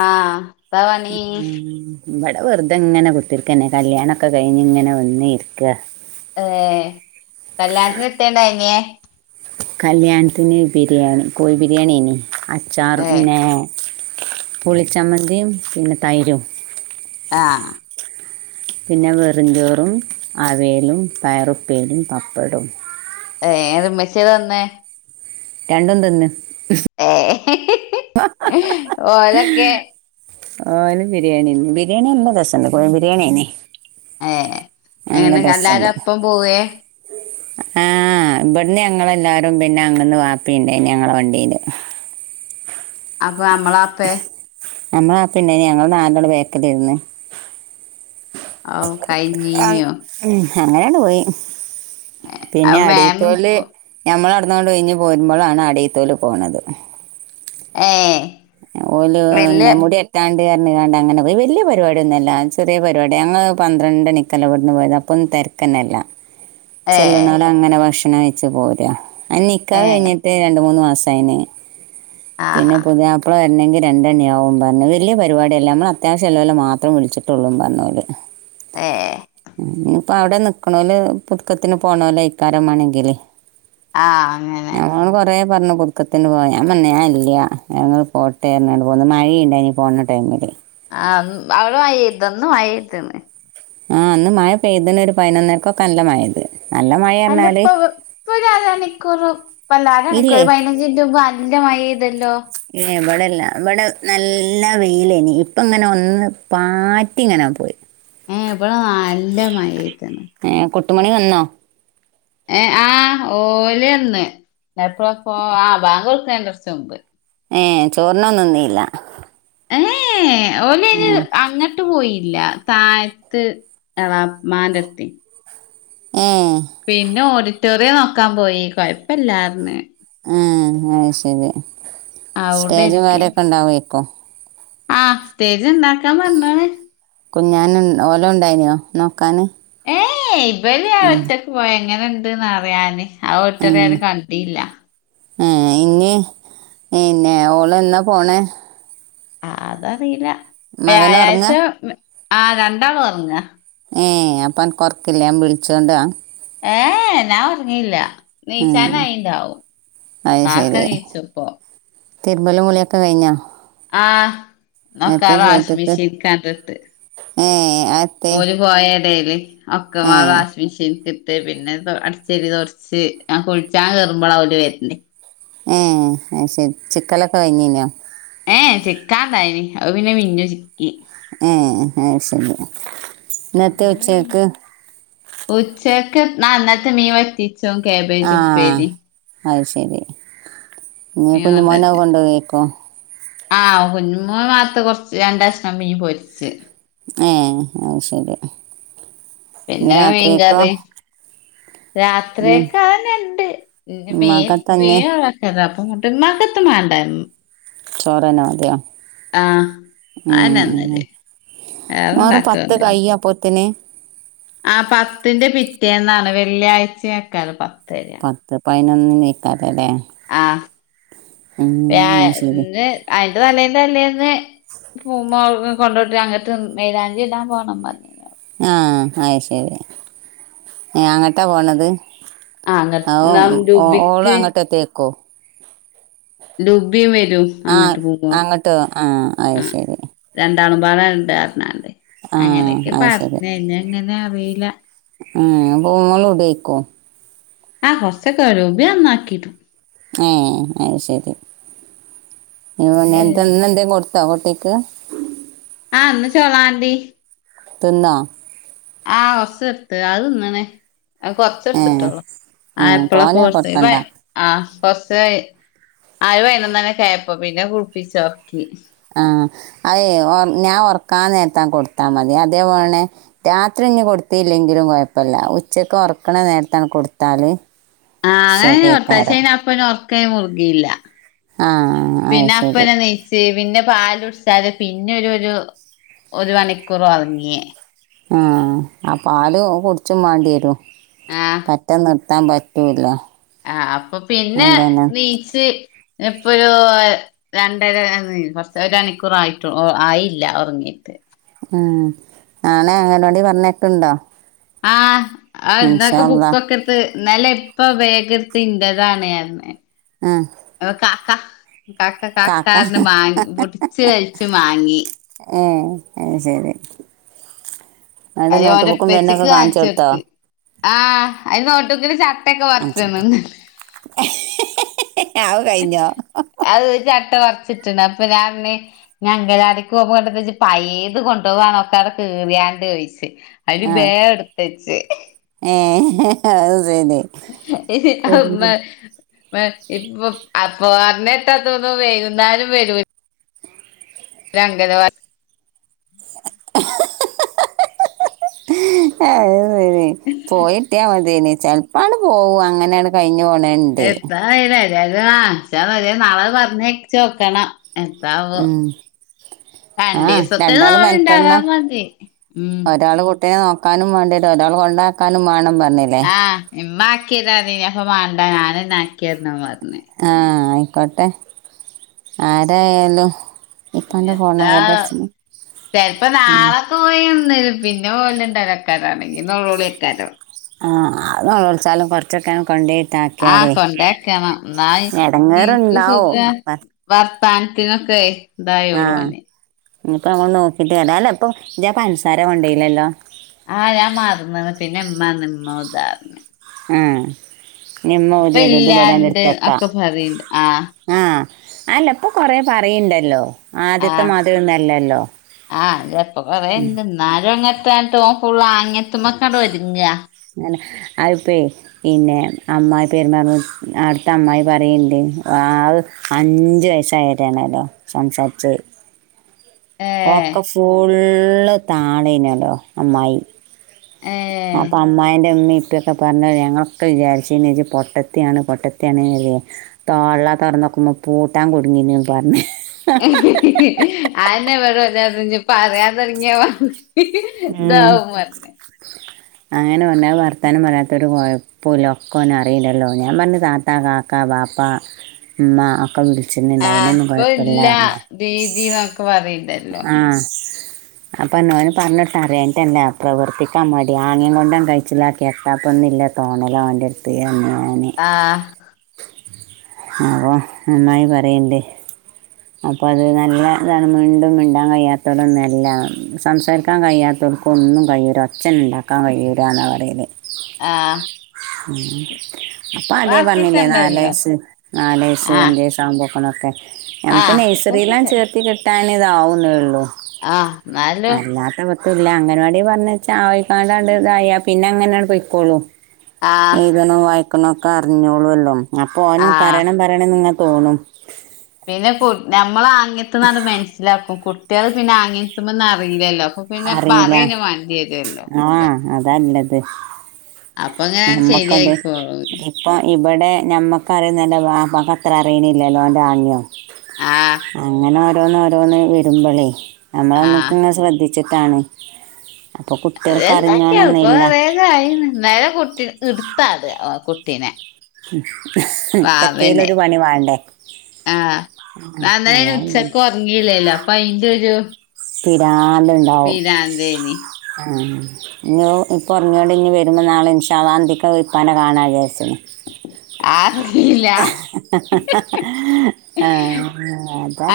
ആഹ് താപണീ ഇവടെ വെറുതെ ഇങ്ങനെ കുത്തിരിക്കന്നെ കല്യാണൊക്കെ കഴിഞ്ഞ് ഇങ്ങനെ വന്ന് ഇരിക്ക ഏ കല്യാണത്തിന് എത്തേണ്ടാ ഇനിയെ കല്യാണത്തിന് ബിരിയാണി കോഴി ബിരിയാണിനി അച്ചാറും ഏഹ് പിന്നെ പുളിച്ചമ്മന്തിയും പിന്നെ തൈരും ആഹ് പിന്നെ വെറും ചോറും അവിയലും പയറുപ്പേരിം പപ്പടോം ഏ ഒരുമിച്ച് തന്നെ രണ്ടും തന്ന് ഓ അതൊക്കെ ഓന് ബിരിയാണി തിന്ന് ബിരിയാണി നല്ല രസൊണ്ട് കോ ഴി ബിരിയാണിന്നെ ഏ അങ്ങനെ കല്ലാത അപ്പം പോവേ ആഹ് ഇവിടുന്ന് ഞങ്ങളെല്ലാരും പിന്നെ അങ്ങ്ന്ന് വാപ്പി ഇണ്ടാര്ന്ന് ഞങ്ങള വണ്ടീല് അപ്പൊ നമ്മളാപ്പേ നമ്മള പിന്നെ ഞങ്ങള് നാല് പേരും നേര്ത്തേ തീന്നേ ഓ കഴിഞ്ഞിനീയോ അങ്ങനെയാണ് പോയി പിന്നെ അത് മാമും അടീത്തോല് ഞമ്മള അടു ഇന്ന് അവിട കഴിഞ്ഞ് പോരുമ്പോളാണ് അടീത്തോല് പോണത് ഏഹ് എ ഓല് വല്യ അന്നെ മുടി കെട്ടാൻ ണ്ട്കാരനെ വേണ്ടാ അങ്ങനെ പോയി വലിയ പരിപാടി ഒന്നും അല്ല ചെറിയ പരിപാടി ഞങ്ങള് പന്ത്രണ്ട് ണിക്കലാ ഇവിടുന്ന് പോയത് അപ്പം തെരക്ക്ന്നെ എല്ലാം ഏഹ് ചെല്ലണവര അങ്ങന ഭക്ഷണം വെച്ച് പോരാ അ നിക്കാഹ് ഏഹ് കഴിഞ്ഞിട്ട് രണ്ട് മൂന്ന് മാസ് തന്നെ പിന്നെ ആഹ് പുതിയാപ്പ് വരണമെങ്കിൽ രണ്ടെണ്ണിയാവവും പറഞ്ഞു വലിയ പരിപാടിയല്ല നമ്മള് അത്യാവശ്യംല്ലലെ മാത്രം വിളിച്ചിട്ടുള്ളൂ പറഞ്ഞല് ഏഹ് [unintelligible] അപ്പ അവിടെ നിൽക്കണല് പുതുക്കത്തിൽ പോണോരെ ഇക്കാരം മാേണെങ്കില് ആഹ് അങ്ങനെ ഞങ്ങള് കൊറെ പറഞ്ഞു പുതുക്കത്തിന് പോയാഞാൻ പറഞ്ഞു ഞാൻ ഇല്ല പോട്ടേന്ന് അറിഞ്ഞു പോന്ന് മഴയുണ്ടായിനി പോണ ടൈമിൽ ആ അവടെ മഴതേ ഇന്ന് മഴ പെയ്തീന് ആ അന്ന് മഴ പെയ്തണ് ഒരു പതിനൊന്നരക്കൊക്കെ നല്ല മഴത് അല്ല ഇപ്പൊ ഇപ്പൊ അര മണിക്കൂർ അരമണിക്കൂർ ഇല്ലേ പതിനഞ്ച് മിനിറ്റ് മുന്നേ നല്ല മഴ പെയ്തു ഇതല്ലോ ഏ, ഇവിടെ ഇവിടെ നല്ല വെയിലേനി ഇപ്പ ഇങ്ങനെ ഒന്ന് പാറ്റി ഇങ്ങനെ പോയി ഇവിടെ നല്ല മഴ പെയ്തുണ് എട്ടുമണി വന്നോ ആ ഓല് വന്ന് എപ്പ ആ ബാങ്ക് കൊടുക്കന്റെറ കുറച്ച് മുമ്പ് ഏ ചോർണൊന്നുംന്നില്ല ഏഹ് ഓലയിന് അങ്ങിട്ട് പോയി ഇല്ല താഴത്ത് എളാമാന്റെ അട്ത്ത് ഏ പിന്നെ ഓഡിറ്റോറിയം നോക്കാൻ പോയി കൊഴപ്പല്ലാർന്ന് ആ അ ശരി സ്റ്റേജും കാര്യമൊക്കെ ഉണ്ടായിരിക്കും ആഹ് സ്റ്റേജ് ഉണ്ടാക്കാൻ പറഞ്ഞാണ് കുഞ്ഞൻ ഓല ഉണ്ടായിനോ നോക്കാന് ഏയ് ഇവല് ഒറ്റക്ക് പോയ എങ്ങനുണ്ട്ന്ന് അറിയാന് ആ ഒറ്ററൊര് കണ്ടല്ല ആ ഇനി പിന്നെ ഓള് എന്നാ പോണേ അതറിയില്ല മകൻ ഉറങ്ങ വ്യാഴാഴ്ച ആഹ് രണ്ടാള് ഉറങ്ങ ഏഹ് അപ്പ അനക്ക് കൊറക്കില്ല ഞാൻ വിളിച്ചോണ്ട ഏഹ് ഞാൻ ഉറങ്ങില്ല ഉം, നീച്ചാന അയിന്താവും അത് ആക്കെ ശരി നീച്ചുപ്പൊ തിരുമ്പലും കുളിയൊക്കെ കഴിഞ്ഞാ ആഹ് എന്നൊക്കെ വാഷിംഗ് ചോദ്യക്ക് മിഷീൻ കണ്ടിട്ട് ഏ അത്തെ ഓല് പോയെടയില് ഒക്കെ ഏ ആ വാഷ്മിന്ക് ഇട്ട് പിന്നെ അടിച്ചടി തുറച്ച് ഞാൻ കുഴിച്ചാൻ കേറുമ്പോ അവര് വരണ് ഉം അത് ശെരി ചിക്കലൊക്കെ കഴിഞ്ഞീലേ ചികാൻ ഉണ്ടായിരുന്ന അത് പിന്നെ മിന്നു ചി ഏഹ് അയ് ശരി ഇന്നത്തെ അബായി ഉച്ചക്ക് ഉച്ച നന്നത്ത മീ വറ്റത്തിച്ച കേബേജ് ആ ഉപ്പേലരി അത് ശരി ഇ കുഞ്ഞ് മോൻ കൊണ്ടന്ന് കൊണ്ട് പോയേക്കോ ആഹ് കുഞ്ഞുമോളാത്ത കൊറച്ച് രണ്ടെണ്ണം മീ പൊരിച്ച് ഏ അ ശരി ഇനി പിന്നെ രാത്രിയൊക്കോ വീകാതെ ഉം, രാത്രിയൊക്കെ അന ഉണ്ട് മീൻ ഉമ്മാക്ക തന്നെ [unintelligible] [unintelligible] മകത്ത് മാണ്ടൻ ചോറ് തന്നെ മതിയോ അതന്നെ തിന്നല് ഹും വേറെ പത്ത് കൈ അപ്പോത്തിന് ആ പത്തിന്റെ പിറ്റേന്നാണ് വെള്ളിയാഴ്ചയക്കാണ് പത്ത് വരാ പത്ത് പതിനൊന്ന് കഴിക്കാരം ലേ ശരി [unintelligible] അ തലേ തല്ലേന്ന് പൂമ്പോ കൊണ്ടോട്ട് അങ്ങട്ട് മെലാഞ്ചി ഇടാൻ പോകണം പറഞ്ഞ ആഹ് അയ് ശരി അങ്ങട്ടാ പോണത് ആഹ് അങ്ങട്ട് ആ ന്നാ ഓള ലുബിക്ക് അങ്ങോട്ടത്തക്കോ ലുബിയും വരൂ ആഹ് അങ്ങോട്ട് പോകുമ്പോൾ അങ്ങോട്ടോ ആഹ് അത് ആ ശരി രണ്ട് [unintelligible] ആഹ് അങ്ങനെയൊക്കെ പറഞ്ഞെ അങ്ങനെ അറിയില്ല ഉം മോൾ ഇവിടെ നിൽക്കോ ആ [inaudible] ആ അത് ശരി ഇന്ന് എന്ത കോ [unintelligible] ആ അന്ന് ചോളാം [unintelligible] തിന്നോ ആ [unintelligible] അതു തിന്നാണ് കുറച്ച് എടുത്തിട്ടോ ഏഹ് ആ ആഹ് ഇപ്പോഴോക്കയാ തോനെ ഓർത്തേ കൊടുക്കണ്ട [unintelligible] ആ വൈകുന്നേരം ഒക്കെ ആയപ്പോ പിന്നെ കുളപ്പി [unintelligible] ആ അത ഞാൻ ഉറക്കാൻ നേരത്ത് കൊടുത്താ മതി അതേപോലെ തന്നെ രാത്രി കുഞ്ഞിന് കൊടുത്തില്ലെങ്കിലും കുഴപ്പമില്ല ഉച്ചയ്ക്ക് ഉറക്കണ നേരത്താണ് കൊടുത്താൽ ആ അങ്ങനെ [unintelligible] അപ്പ ഉർക്ക മുറുകയില്ല ആഹ് അത് പിന്നെ ശരി അപ്പനെ നെയിച്ച് പിന്നെ പാൽ കുടിച്ചാൽ പിന്നെ ഒരു ഒരു ഒരു മണിക്കൂർ ഉറങ്ങി ആഹ് ആ പാൽ കുടിച്ചും വേണ്ടി വരോ [unintelligible] പറ്റൂല്ല ആ അപ്പൊ പിന്നെ അതന്നെ [unintelligible] എപ്പോഴോ രണ്ടര കുറച്ച് ഒരു മണിക്കൂർ ആയിട്ടു ആയില്ല ഉറങ്ങീയിട്ട് ഉം ആ ഞാനെ അങ്ങനവാടി വന്നിട്ടുണ്ടോ ആഹ് ആ എന്നന്തൊക്കെ ബുക്കൊക്കെ എടുത്ത് എന്നാൽ ഇപ്പ [unintelligible] എൻ്റെയാണെ ഞാൻ ആഹ് കാക്ക [unintelligible] മാങ്ങി [unintelligible] കഴിച്ചു വാങ്ങി ആ [unintelligible] അതിന് [unintelligible] കാണിച്ചെടുക്ക ആ [unintelligible] [unintelligible] ചട്ടൊക്കെ കാണിച്ചു. [unintelligible] [inaudible] കഴിഞ്ഞോ അത് ചട്ട വറത്ത [unintelligible] പിന്നെ അങ്കണവാടിക്ക് പോകുമ്പോണ്ട പയ്ത് കൊണ്ടുപോകാനോ ഒക്കെ [unintelligible] [unintelligible] അവര് വേറെ എടുത്തച്ച് ഏഹ് [inaudible] അപ്പൊ അന്ന് ഇട്ട അതൊന്ന് വൈകുന്നേരം വരു അങ്കണനവാടി [inaudible] പോയിട്ടേ മതിന്ന് ചിലപ്പോ അങ്ങട്ട് പോകും അങ്ങനെയാണ് കഴി [inaudible] എത്താ അറിയില്ല നാളെ പറഞ്ഞേ ചോദിക്കണം എന്താവോ ഉം രണ്ട് ആ ദിവസത്തിൽ രണ്ടാള് നമ്മള മെനക്കണ്ട ഇണ്ടാകാന്നു പറഞ്ഞി ആക്കാനും വേണ്ടിട്ട് ഒരാൾ കൊണ്ടാക്കാനും വേണം പറ ആ ഇമ്മ ആക്കിരാനി അപ്പ മേണ്ട ഞാൻ ആക്കി തന്നെ മതി ആ ആയിക്കോട്ടെ ആരായാലും ഇപ്പൻ്റെ ഫോണാ എന്താ അവരുടെ അടിച്ചു ചിപ്പോ നാളെ പോയി [inaudible] പിന്നെ [unintelligible] ആ അതു നിലവിളിച്ചാലും കുറച്ചൊക്കെ കൊണ്ട ആ കൊണ്ടക്കണം എന നിക്ക് സുഖ ഇടങ്ങേറുണ്ടാവും പ- ഥാനത്തിനൊക്കെ ഇതായോള്ളു അനെ ഇനിപ്പ അങ്ങോണ്ട് നോക്കിട്ട് വരാല്ലോ ഇപ്പൊ ഇപ്പ പഞ്ചസാര കൊണ്ടല്ലല്ലോ ആഹ് ഞാൻ മാറന്ന പിന്നെ എ്മാ നിമ്മ ഉദാർന്ന ആഹ നിമ്മ തിത് ദു ബട ഇല്ലാണ്ട് ഇടുത്തക്ക ഒക്കെ പറയണ്ട് ആ ആഹ അല്ലപ്പൊ കൊറേ പറയണ്ടല്ലോ ആദ്യത്തെ മതൊന്നല്ലല്ലോ അപ്പ പറയണ്ട് എന്നാലും അങ്ങനത്തെ തോക്കുള്ള അങ്ങത്ത്മക്കാടെ വര ന്ന അ് പെരുറ അടു അ് പറ ആ അഞ്ച വയസ്സായരണല്ലോ സംസാരിച്ച ഏ ഒക്കെ ഫുള്ള് താണനല്ലോ അമ്മായി ഏ അപ്പൊ അമ്മായിന്റെ ഉമ്മി കുൊക്കെ പറഞ്ഞ ഞങ്ങളൊക്കെ വിചാരിച്ചച്ച പൊട്ടത്തിയാണ് പൊട്ടത്തി ത തുറന്ന അക്കുമ പോട്ടാ കൊടുങ്ങന പറഞ്ഞ ആന്നെവിട പറയാൻ തുടങ്ങിയാ വ ഉം ദൗമാെ അങ്ങനെ പറഞ്ഞാൽ വർത്താനം വരാത്തൊരു കുഴപ്പമില്ല ഒക്കെന്നും അറിയിണ്ടല്ലോ ഞാൻ പറഞ്ഞ താത്ത കാക്ക പാപ്പ അമ്മ ഒക്കെ വിളിച്ചിുന്നണ്ട് ആഹ് അയിനൊന്നും ഇപ്പൊ ഇല്ല കൊഴപ്പില്ലർുന്നേ ദീദിന്നൊക്കെ പറയണ്ടല്ലോ ആഹ അപ്പൊ നോന് പറഞ്ഞിട്ട് അറിയൻട്ടല്ലാ പ്രവർത്തിക്കാൻ മതി ആങ്ങേം കൊണ്ടൻ കഴിച്ചില്ല കേട്ടാപ്പൊന്നില്ല എ തോണല അവന്റെ അടുത്ത് ആഹ അപ്പൊ നന്നായി പറയില്ലേ അപ്പൊ അത് നല്ല ഇതാണ് മിണ്ടും മിണ്ടാൻ കഴിയാത്തവരൊന്നല്ല സംസാരിക്കാൻ കഴിയാത്ത അർക്കും ഒന്നും കഴ്യൂര അച്ഛന ഉണ്ടാക്കാൻ കഴിയരാെന്നാണ് പറയത് ആഹ ഉ അപ്പൊ അതേ പറഞ്ഞില്ലേ നാല ഉണ്ടല്ലോ വയസ്സ് നാലയസ്സ് ആഹ് അഞ്ചയസ്സ ആകുമ്പോ അപ്പോണൊക്കെ നമുക്ക് ആഹ് അതൊക്കെ നഴ്സറില്ലാം ശെ ചേർത്തി കിട്ടൻ ഇതാവുന്നുേള്ളൂ ആഹ് എന്നാലാലോ ല്ല അങ്ങനവാാടി പറഞ്ഞച്ചാ ആവയിക്കാാണ്ട് ഇതായ പിന്നെ അങ്ങനെയാണ് പ പോയിക്കോളൂ ആഹ് എഴുതണോ വായിക്കണോ ഒക്കെ അറിഞ്ഞോളൂല്ലോ അപ്പൊ ഓനും ആഹ് പറയണം പറയണന്ന് നിങ്ങെ തോന്നും പിന്നെ കു നമ്മൾ ആങ്ങത്തുന്ന മനസ്സിലാക്കും കുട്ടികള് പിന്നെ ആങ്ങെത്തുമ്പോന്നന്ന് അറിയില്ലല്ലോ അപ്പൊ പിന്നെ അറിയില്ല പറയന്നെ വേണ്ടി വരുവല്ലോ ആഹ അതല്ലത് അപ്പൊ ഇങ്ങനെയാണ്ട് ഞമ്മക്കത് ശരിയായിക്കോളും ഇപ്പൊ ഇവിടെ ന അ ആഹ് അ ഓോ രോന്ന് വരുമ്പോളേ ആഹ് നമ്മളമ്മുക്ക ഇെ ശ്രദ്ധിച്ചിട്ടാണ് അപ്പൊ അത് കുട്ടികൾക്ക് അറിഞ്ഞോണൊന്നുമില്ല എന്താക്കെയളപ്പറയതായി എന്നാല കുട്ടി എടുത്താെ കുട്ടീനെ എത്തൽൊ വാവനെ ഒരു പണി വേണ്ടേ ആഹ് നന്ന അന് അതാണ് ഉച്ചക്ക ഉറങ്ങിയില്ലേല്ലോ അപ്പൊ അയിന്റെ ഒരു നാലുണ്ടാവും പിരാന്തേനി ഇഞ്ഞി ഇപ്പ ഉറങ്ങിയൊണ്ട് ഇനി വരുമ്പോ നാള ഇൻഷാള്ള അന്തിക് അങ്ങ് പ്പാനെ കാണാ വിചാരിച്ച് ആഹ് [unintelligible] ആഹ്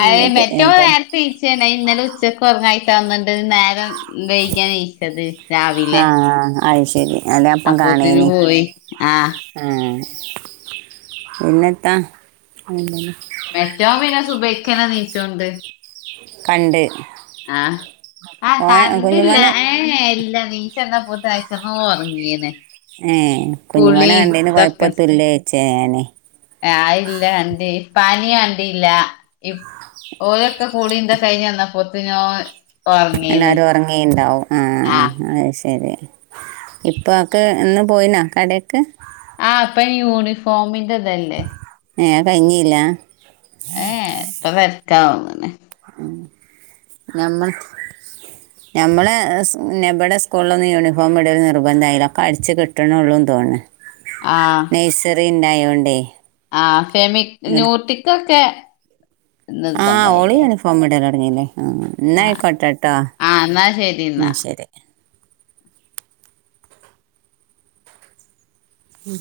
അതെ ഏതാലും ച്ചക്ക ഉറങ്ങായിട്ട ന്നിണ്ട് നേരം വൈകിയ നീച്ചത് രാവിലെ അയ് ശരി അല്ലെ അപ്പം അപ്പോത്തിന് കാണേനി പോയി ആഹ് ആഹ് പിന്നെ എത്താ മറ്റോ പിന്നെ സ സുബൈക്കന്നെ നീച്ചോണ്ട് കണ്ട് ആഹ് ആഹ് ഓന കണ്ടില്ല കുഞ്ഞുമോനെ ഏഹ് ഇ ഇല്ല നീച്ചന്നപ്പോ [unintelligible] ഒർങ്ങിണ് ഏ കുഞ്ഞുമോനെ കൂളി കണ്ടതിന് ഇതൊകെ കുഴപ്പത്തില്ലേ ചേനെ ആയില്ല കണ്ടി പാനി കണ്ടില്ല. ഇപ് ഓരൊക്കെ കൂടിന്ത കഴിഞ് വന്ന പോത്തിനോ എല്ലാരും ഉറങ്ങിണ്ടാവും. ആഹ് അഹ് ശരി ഇപ്പാക്ക് ഇന്ന് പോയിനാ കടേക്ക്? ആഹ് ഇപ്പയ്ന് യൂണിഫോമിന്റെ ഇതല്ലേ. ഏഹ് അഹ് കഴിഞ്ഞില്ല? ഏഹ് [unintelligible] ഉം ഞമ്മൾ ഞമ്മളെ എസ് നബടെ സ്കൂളിലൊന്നും യൂണിഫോം ഇടൽ നിർബന്ധായില്ല. ഒക്കെ അടിച്ച് കിട്ടിണൊള്ളു തോന്നുണു ആഹ് [unintelligible] ആഹ് ഫെമി ന്യുയൂട്ടിക്കൊക്കെ ആഹ് ഓള് യൂണിഫോം ഇടല് തൊട്ങ്ങില്ലേ ആഹ് എന്നാ ആഹ് ആയികൊട്ടോട്ടോ. ആഹ് എന്നാ ശരി എന്നാ ശരി ഉം